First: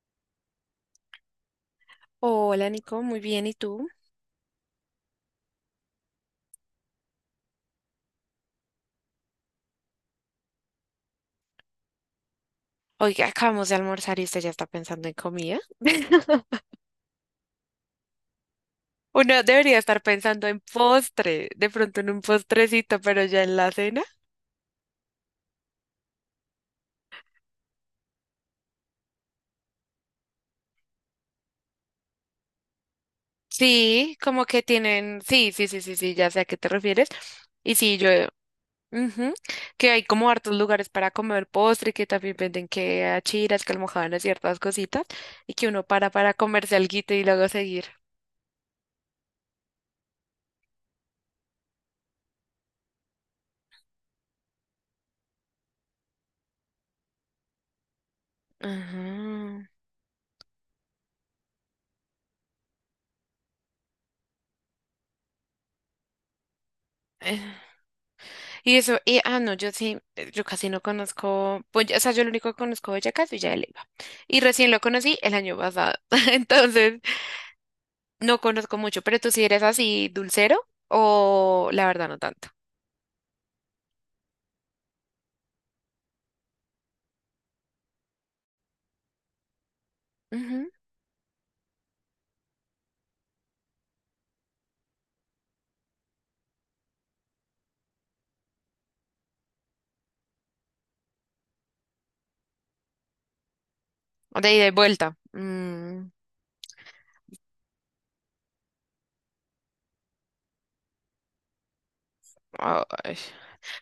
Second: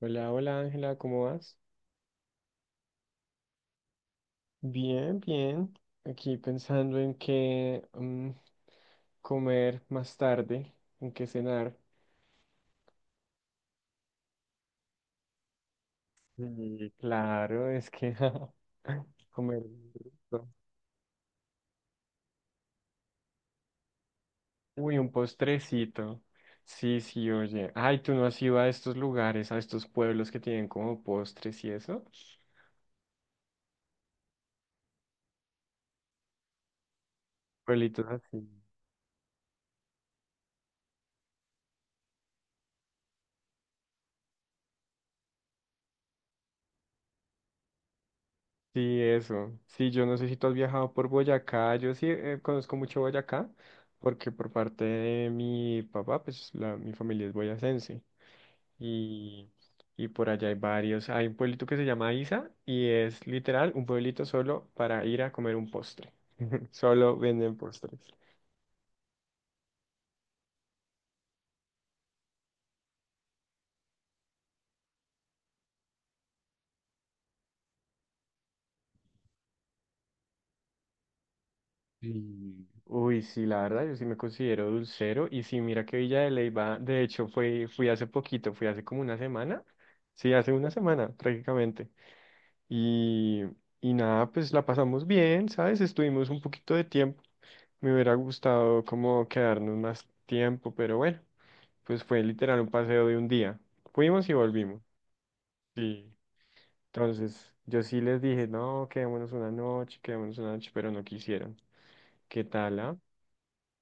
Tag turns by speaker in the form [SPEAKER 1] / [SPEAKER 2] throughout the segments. [SPEAKER 1] Hola, hola Ángela, ¿cómo vas?
[SPEAKER 2] Hola Nico, muy bien, ¿y tú?
[SPEAKER 1] Bien, bien. Aquí pensando en qué comer más tarde, en qué cenar.
[SPEAKER 2] Oiga, acabamos de almorzar y usted ya está pensando en comida.
[SPEAKER 1] Sí, claro, es que
[SPEAKER 2] Uno
[SPEAKER 1] comer
[SPEAKER 2] debería estar pensando
[SPEAKER 1] rico.
[SPEAKER 2] en postre, de pronto en un postrecito, pero ya en la cena.
[SPEAKER 1] Uy, un postrecito. Sí, sí, oye. Ay, ¿tú no has ido a estos lugares, a estos pueblos que tienen como postres y eso?
[SPEAKER 2] Sí, como que tienen, sí, sí, sí, sí, sí, ya sé a qué te refieres. Y sí,
[SPEAKER 1] Pueblitos
[SPEAKER 2] yo,
[SPEAKER 1] así.
[SPEAKER 2] ujú, que hay como hartos lugares para comer postre, que también venden que achiras, que almojábanas, ciertas cositas, y que uno para comerse alguito y luego seguir.
[SPEAKER 1] Sí, eso. Sí, yo no sé si tú has viajado por Boyacá. Yo sí, conozco mucho Boyacá porque por parte de mi papá, pues la, mi familia es boyacense. Y,
[SPEAKER 2] Ajá.
[SPEAKER 1] y por allá hay varios. Hay un pueblito que se llama Isa y es literal un pueblito solo para ir a comer un postre. Solo venden postres.
[SPEAKER 2] Y eso, y no, yo sí, yo casi no conozco, pues, ya- o sea, yo lo único que conozco de Boyacá es Villa de Leyva. Y recién lo conocí el año pasado. Entonces, no conozco mucho. ¿Pero tú sí eres así dulcero o la verdad no tanto?
[SPEAKER 1] Y, uy, sí, la verdad, yo sí me considero dulcero. Y sí, mira que Villa de Leyva, de hecho, fui hace poquito, fui hace como una semana. Sí, hace una
[SPEAKER 2] Ujú.
[SPEAKER 1] semana prácticamente. Y, y nada, pues la pasamos bien, ¿sabes? Estuvimos un poquito de tiempo. Me hubiera gustado como quedarnos más tiempo, pero bueno, pues fue literal un paseo de un día. Fuimos y
[SPEAKER 2] O de ida y
[SPEAKER 1] volvimos.
[SPEAKER 2] vuelta.
[SPEAKER 1] Sí. Entonces, yo sí les dije, no, quedémonos una noche, pero no quisieron. ¿Qué tal, ah?
[SPEAKER 2] Ay.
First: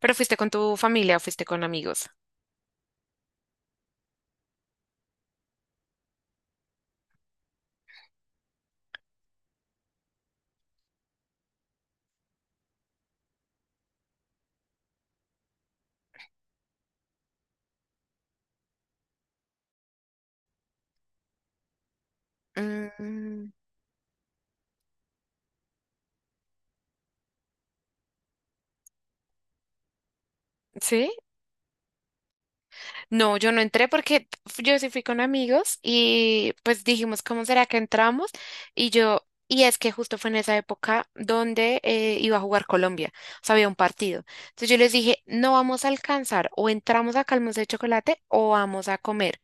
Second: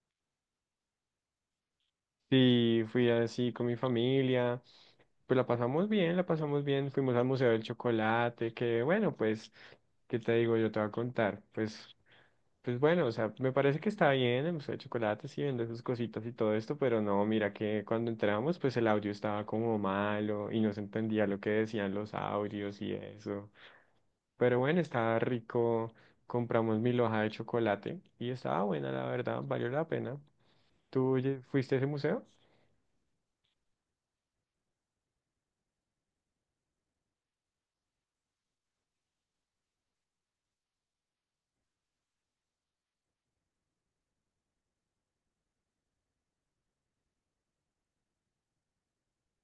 [SPEAKER 2] ¿Pero fuiste con tu familia o fuiste con amigos?
[SPEAKER 1] Sí, fui así con mi familia. Pues la pasamos bien, la pasamos bien. Fuimos al Museo del Chocolate, que bueno, pues, ¿qué te digo? Yo te voy a contar. Pues bueno, o sea, me parece que está bien el museo de chocolates y vende sus cositas y todo esto, pero no, mira que cuando entramos, pues el audio estaba como malo y no se entendía lo que decían los audios y eso.
[SPEAKER 2] Mm.
[SPEAKER 1] Pero bueno, estaba rico. Compramos mil hojas de chocolate y estaba buena, la verdad, valió la pena.
[SPEAKER 2] ¿Sí?
[SPEAKER 1] ¿Tú fuiste a ese museo?
[SPEAKER 2] No, yo no entré porque yo sí fui con amigos y pues dijimos, ¿cómo será que entramos? Y yo, y es que justo fue en esa época donde iba a jugar Colombia, o sea, había un partido. Entonces yo les dije, no vamos a alcanzar, o entramos a calmos de chocolate o vamos a comer,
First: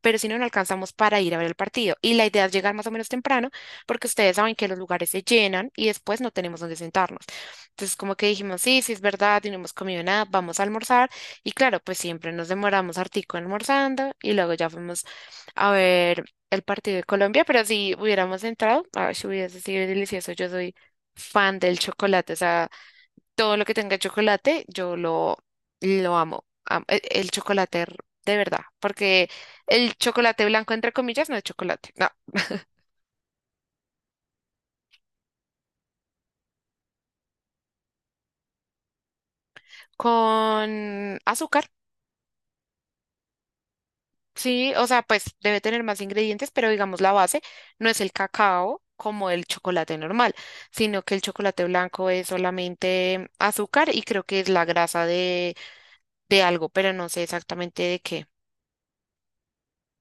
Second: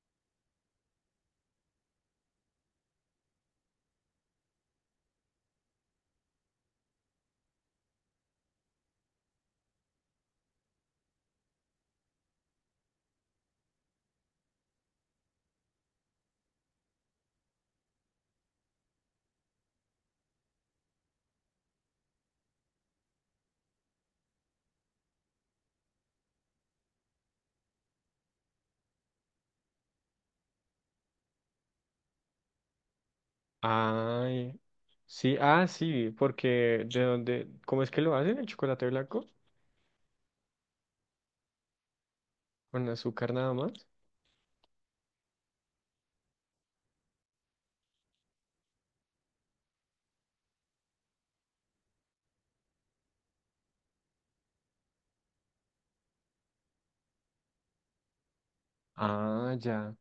[SPEAKER 2] pero si no, no alcanzamos para ir a ver el partido. Y la idea es llegar más o menos temprano, porque ustedes saben que los lugares se llenan y después no tenemos dónde sentarnos. Entonces, como que dijimos, sí, sí es verdad, y no hemos comido nada, vamos a almorzar. Y claro, pues siempre nos demoramos hartico almorzando y luego ya fuimos a ver el partido de Colombia, pero si hubiéramos entrado, ay, si hubiese sido delicioso. Yo soy fan del chocolate, o sea, todo lo que tenga chocolate, yo lo amo. Am- e- El, chocolate r- de verdad, porque el chocolate blanco, entre comillas, no es chocolate, no.
[SPEAKER 1] Ay, sí, ah, sí, porque de dónde, ¿cómo es que lo hacen el chocolate blanco?
[SPEAKER 2] Con azúcar,
[SPEAKER 1] Con azúcar nada más.
[SPEAKER 2] sí, o sea, pues debe tener más ingredientes, pero digamos la base no es el cacao como el chocolate normal, sino que el chocolate blanco es solamente azúcar y creo que es la grasa de algo, pero no sé exactamente de qué.
[SPEAKER 1] Ah, ya.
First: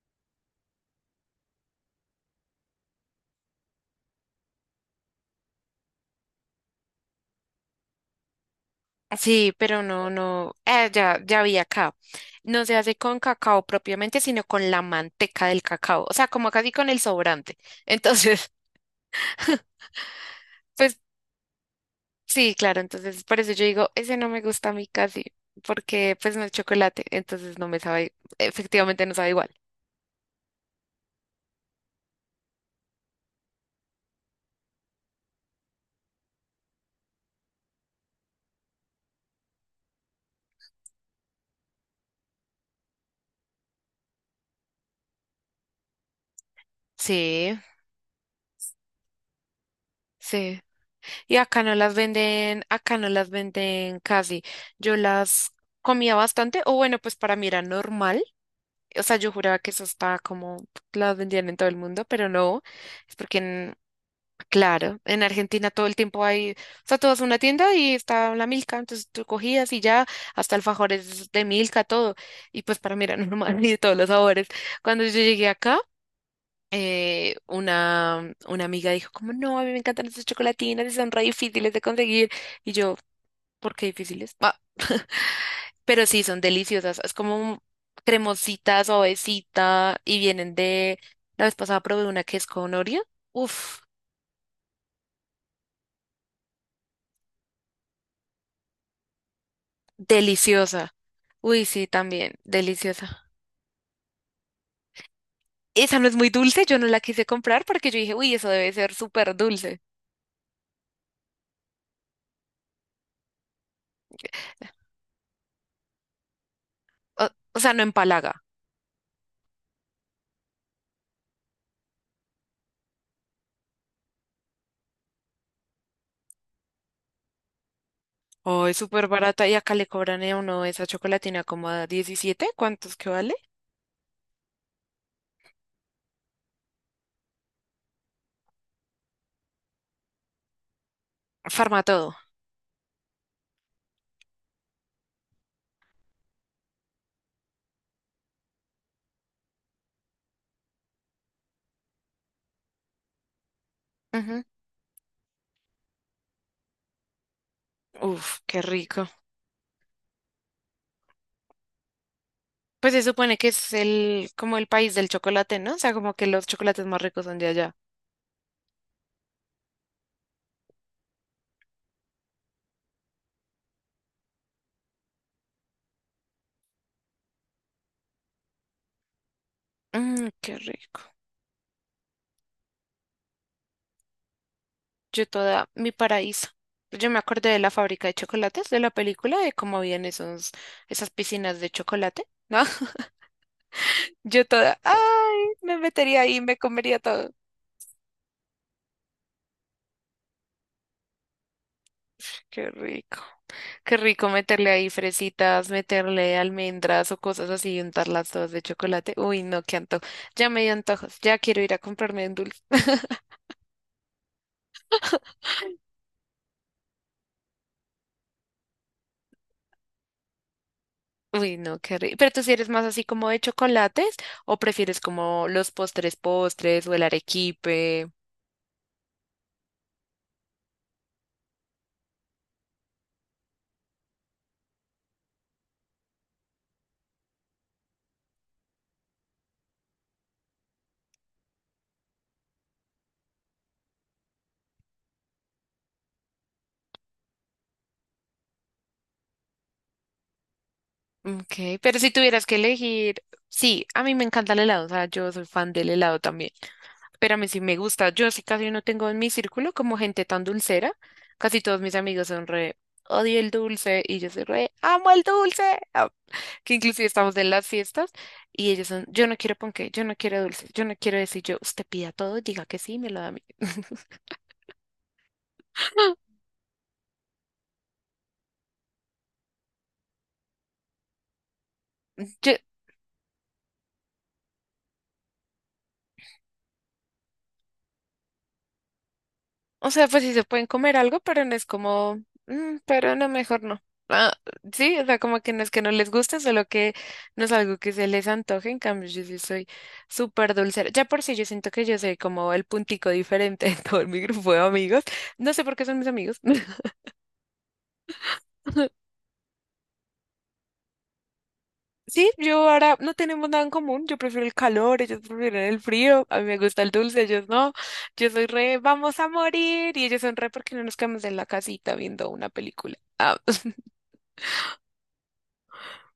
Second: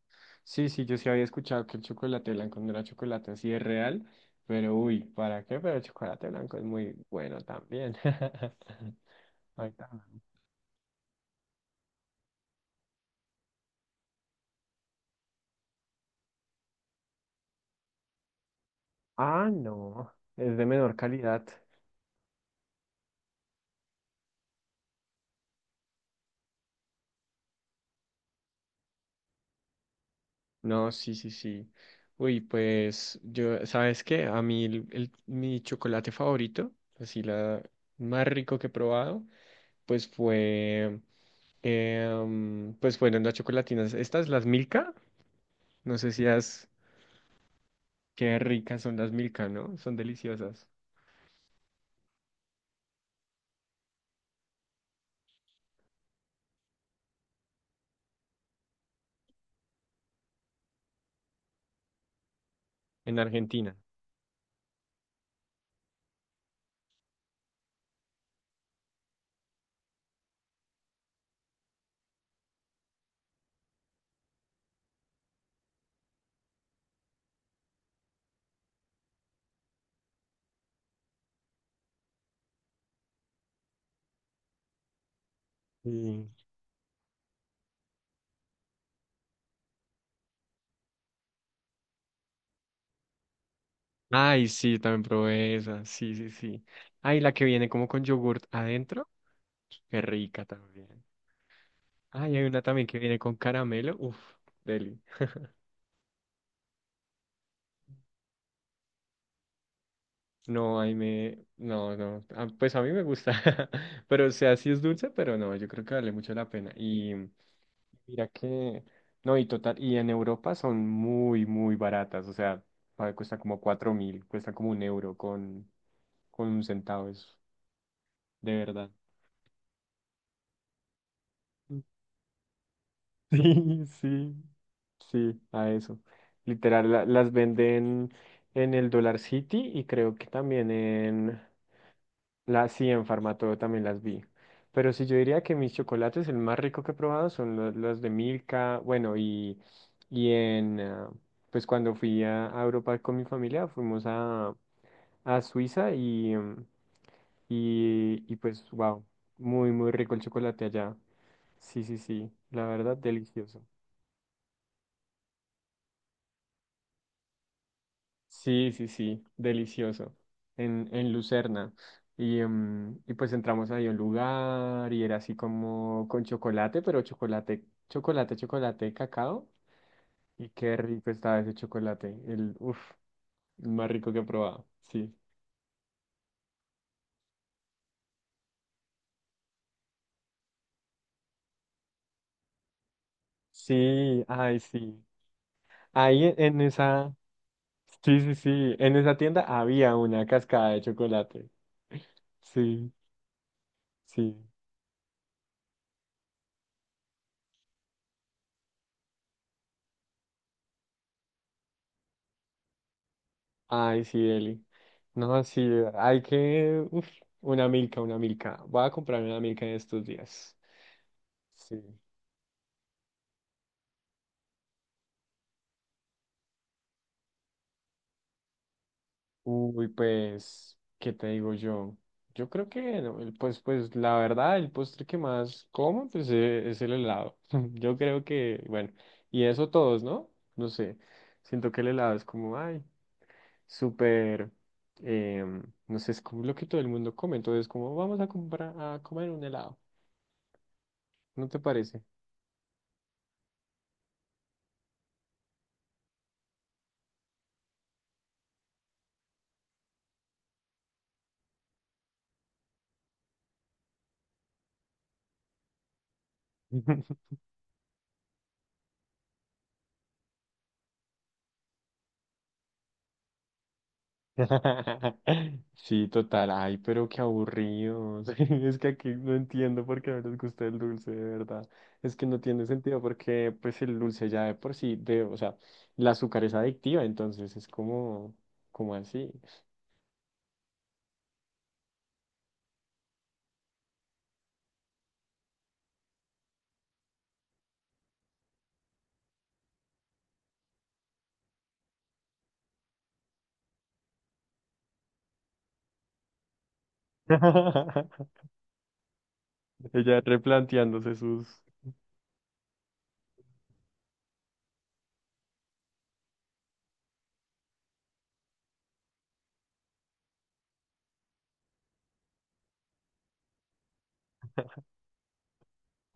[SPEAKER 1] Sí, sí, yo sí había escuchado que el chocolate blanco no era chocolate, así es real, pero uy, ¿para qué? Pero el chocolate blanco es muy bueno también.
[SPEAKER 2] Sí,
[SPEAKER 1] Ay,
[SPEAKER 2] pero no,
[SPEAKER 1] también.
[SPEAKER 2] no, ya, ya vi acá. No se hace con cacao propiamente, sino con la manteca del cacao, o sea, como casi con el sobrante. Entonces,
[SPEAKER 1] Ah, no, es de menor
[SPEAKER 2] pues
[SPEAKER 1] calidad.
[SPEAKER 2] sí, claro, entonces por eso yo digo, ese no me gusta a mí casi, porque pues no es chocolate, entonces no me sabe, efectivamente no sabe igual.
[SPEAKER 1] No, sí, sí, sí. Uy, pues yo, ¿sabes qué? A mí mi chocolate favorito, así la más rico que he probado, pues fue, pues fueron las chocolatinas. Estas, las Milka, no sé si has...
[SPEAKER 2] Sí,
[SPEAKER 1] Qué ricas son las Milka, ¿no? Son
[SPEAKER 2] sí.
[SPEAKER 1] deliciosas.
[SPEAKER 2] Y acá no las venden, acá no las venden casi. Yo las comía bastante, o bueno, pues para mí era normal. O sea, yo juraba que eso estaba como, las vendían en todo el mundo, pero no, es
[SPEAKER 1] En
[SPEAKER 2] porque,
[SPEAKER 1] Argentina.
[SPEAKER 2] en- claro, en Argentina todo el tiempo hay, o sea, tú vas a una tienda y está la Milka, entonces tú cogías y ya, hasta alfajores de Milka, todo, y pues para mí era normal y de todos los sabores. Cuando yo llegué acá, una amiga dijo como, no, a mí me encantan esas chocolatinas y son re difíciles de conseguir, y yo, ¿por qué difíciles? Ah. Pero sí,
[SPEAKER 1] Sí.
[SPEAKER 2] son deliciosas. Es como cremosita, suavecita y vienen de… La vez pasada probé una que es con Oreo. Uf,
[SPEAKER 1] Ay, sí, también probé esa. Sí, sí, sí. Ay, la que viene como con yogurt adentro. Qué rica
[SPEAKER 2] deliciosa.
[SPEAKER 1] también.
[SPEAKER 2] Uy, sí, también,
[SPEAKER 1] Ay, hay una también que viene
[SPEAKER 2] deliciosa.
[SPEAKER 1] con caramelo. Uf, deli.
[SPEAKER 2] Esa no es muy dulce, yo no la quise comprar porque yo dije, uy, eso debe ser súper dulce.
[SPEAKER 1] No, ahí me... No, no. Ah, pues a mí me gusta. Pero, o sea, sí es dulce, pero no, yo creo que vale mucho la pena. Y
[SPEAKER 2] O, o sea, no
[SPEAKER 1] mira
[SPEAKER 2] empalaga.
[SPEAKER 1] que... No, y total, y en Europa son muy, muy baratas. O sea, a ver, cuesta como 4.000, cuesta como un euro con un centavo, eso. De
[SPEAKER 2] Oh, es
[SPEAKER 1] verdad.
[SPEAKER 2] súper barata y acá le cobran a uno esa chocolatina como a 17, ¿cuántos que vale?
[SPEAKER 1] Sí, sí, sí, a eso. Literal, las venden en el Dollar City y creo que también en...
[SPEAKER 2] Farmatodo.
[SPEAKER 1] La, sí, en Farmatodo también las vi. Pero sí, yo diría que mis chocolates, el más rico que he probado son los de Milka. Bueno, y en, ah, pues cuando fui a Europa con mi familia, fuimos
[SPEAKER 2] Ujú.
[SPEAKER 1] a Suiza y, y
[SPEAKER 2] Uf, qué
[SPEAKER 1] pues, wow,
[SPEAKER 2] rico.
[SPEAKER 1] muy, muy rico el chocolate allá. Sí, sí, sí, la
[SPEAKER 2] Pues
[SPEAKER 1] verdad,
[SPEAKER 2] se supone que
[SPEAKER 1] delicioso.
[SPEAKER 2] es el, como el país del chocolate, ¿no? O sea, como que los chocolates más ricos son de allá.
[SPEAKER 1] Sí, sí, sí, delicioso, en Lucerna. Y, y pues entramos ahí a un lugar y era así como con chocolate, pero chocolate, chocolate, chocolate, cacao.
[SPEAKER 2] Mmm,
[SPEAKER 1] Y
[SPEAKER 2] qué
[SPEAKER 1] qué
[SPEAKER 2] rico.
[SPEAKER 1] rico estaba ese chocolate, el, uf, el más rico que he probado, sí.
[SPEAKER 2] Yo toda mi paraíso. Yo me acordé de la fábrica de chocolates de la película, de cómo habían esos, esas piscinas de chocolate, ¿no?
[SPEAKER 1] Sí,
[SPEAKER 2] Yo
[SPEAKER 1] ay,
[SPEAKER 2] toda,
[SPEAKER 1] sí.
[SPEAKER 2] ay, me metería
[SPEAKER 1] Ahí
[SPEAKER 2] ahí, me
[SPEAKER 1] en
[SPEAKER 2] comería
[SPEAKER 1] esa,
[SPEAKER 2] todo.
[SPEAKER 1] sí, sí, sí, en esa tienda había una cascada de chocolate.
[SPEAKER 2] Qué
[SPEAKER 1] Sí,
[SPEAKER 2] rico. Qué rico
[SPEAKER 1] sí.
[SPEAKER 2] meterle ahí fresitas, meterle almendras o cosas así y untarlas todas de chocolate. Uy, no, qué antojo. Ya me dio antojos. Ya quiero ir a comprarme un dulce.
[SPEAKER 1] Ay, sí, Eli. No, sí, hay que... Uf, una milka, una milka. Voy a comprar una milka en estos días.
[SPEAKER 2] Uy, no,
[SPEAKER 1] Sí.
[SPEAKER 2] qué rico. ¿Pero tú si eres más así como de chocolates o prefieres como los postres postres o el arequipe?
[SPEAKER 1] Uy, pues, ¿qué te digo yo? Yo creo que, no, pues, pues, la verdad, el postre que más como, pues, es el helado. Yo creo que, bueno, y eso todos, ¿no? No sé. Siento que el helado es como, ay, súper, no sé, es como lo que todo el mundo come. Entonces, como, vamos a comprar, a comer un helado. ¿No te
[SPEAKER 2] Ok, pero
[SPEAKER 1] parece?
[SPEAKER 2] si tuvieras que elegir, sí, a mí me encanta el helado, o sea, yo soy fan del helado también, pero a mí sí me gusta, yo sí casi no tengo en mi círculo como gente tan dulcera, casi todos mis amigos son re, odio el dulce y yo soy re, amo el dulce. Ah, que inclusive estamos en las fiestas y ellos son, yo no quiero ponqué, yo no quiero dulce, yo no quiero decir yo, usted pida todo, diga que sí, me lo da a mí.
[SPEAKER 1] Sí, total. Ay, pero qué aburridos. Es que aquí no entiendo por qué no les gusta el dulce, de verdad. Es que no
[SPEAKER 2] Yo-
[SPEAKER 1] tiene sentido porque pues el dulce ya de por sí, de, o sea, el azúcar es adictiva, entonces es como, como así.
[SPEAKER 2] O sea, pues sí se pueden comer algo, pero no es como, "Mm, pero no, mejor no". Ah, sí, o sea, como que no es que no les guste, solo que no es algo que se les antoje. En cambio, yo sí soy súper dulcera. Ya por sí, yo siento que yo soy como el puntico diferente en todo mi grupo de amigos. No sé por qué son mis amigos.
[SPEAKER 1] Ella replanteándose sus...
[SPEAKER 2] Sí, yo ahora no tenemos nada en común. Yo prefiero el calor, ellos prefieren el frío. A mí me gusta el dulce, ellos no. Yo soy re, vamos a morir. Y ellos son re porque no nos quedamos en la casita viendo una película. Ah.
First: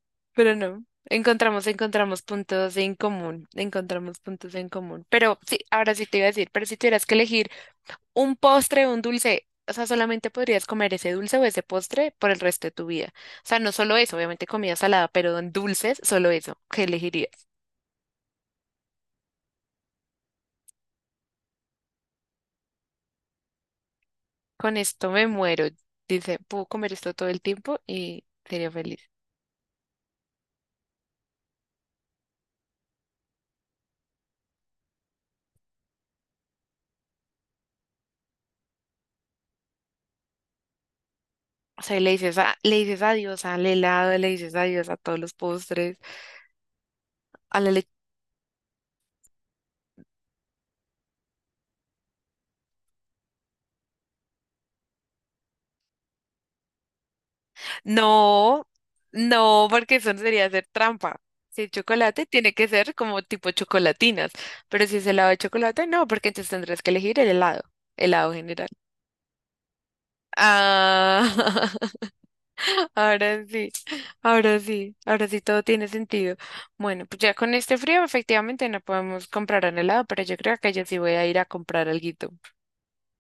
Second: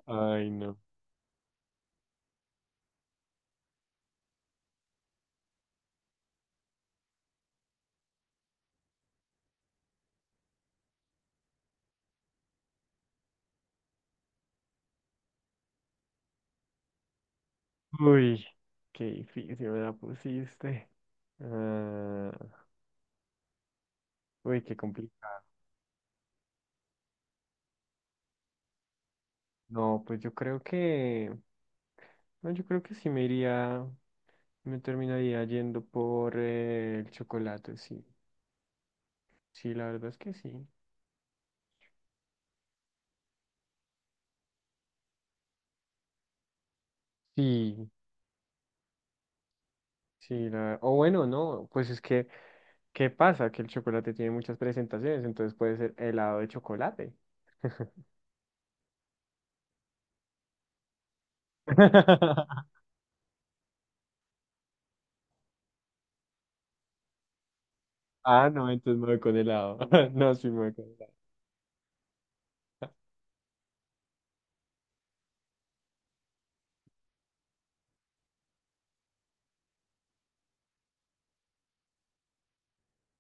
[SPEAKER 1] Ay,
[SPEAKER 2] Pero
[SPEAKER 1] no.
[SPEAKER 2] no, encontramos puntos en común, encontramos puntos en común. Pero sí, ahora sí te iba a decir, pero si tuvieras que elegir un postre o un dulce, o sea, solamente podrías comer ese dulce o ese postre por el resto de tu vida. O sea, no solo eso, obviamente comida salada, pero en dulces, solo eso, ¿qué elegirías?
[SPEAKER 1] Uy, qué difícil me la pusiste. Ah, uy, qué
[SPEAKER 2] Con esto me
[SPEAKER 1] complicado.
[SPEAKER 2] muero. Dice, puedo comer esto todo el tiempo y sería feliz.
[SPEAKER 1] No, pues yo creo que... No, yo creo que sí me iría, me terminaría yendo por el chocolate, sí. Sí, la verdad es que sí.
[SPEAKER 2] O sea, le dices, a- le dices adiós al helado, le dices adiós a todos los postres, a la…
[SPEAKER 1] Sí, sí, la... o bueno, no, pues es que, ¿qué pasa? Que el chocolate tiene muchas presentaciones, entonces puede ser helado de chocolate.
[SPEAKER 2] No, no, porque eso sería hacer trampa. Si es chocolate, tiene que ser como tipo chocolatinas. Pero si es helado de chocolate, no, porque entonces tendrás que elegir el helado, helado
[SPEAKER 1] Ah,
[SPEAKER 2] general.
[SPEAKER 1] no, entonces me voy con helado. No, sí me voy con helado.
[SPEAKER 2] Ah, ahora sí, ahora sí, ahora sí todo tiene sentido. Bueno, pues ya con este frío efectivamente no podemos comprar un helado, pero yo creo que yo sí voy a ir a comprar alguito.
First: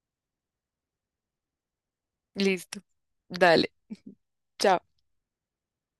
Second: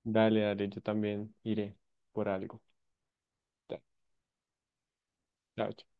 [SPEAKER 1] Dale, dale, yo también iré por algo.
[SPEAKER 2] Listo, dale,
[SPEAKER 1] Da-
[SPEAKER 2] chao.
[SPEAKER 1] Chao, chao.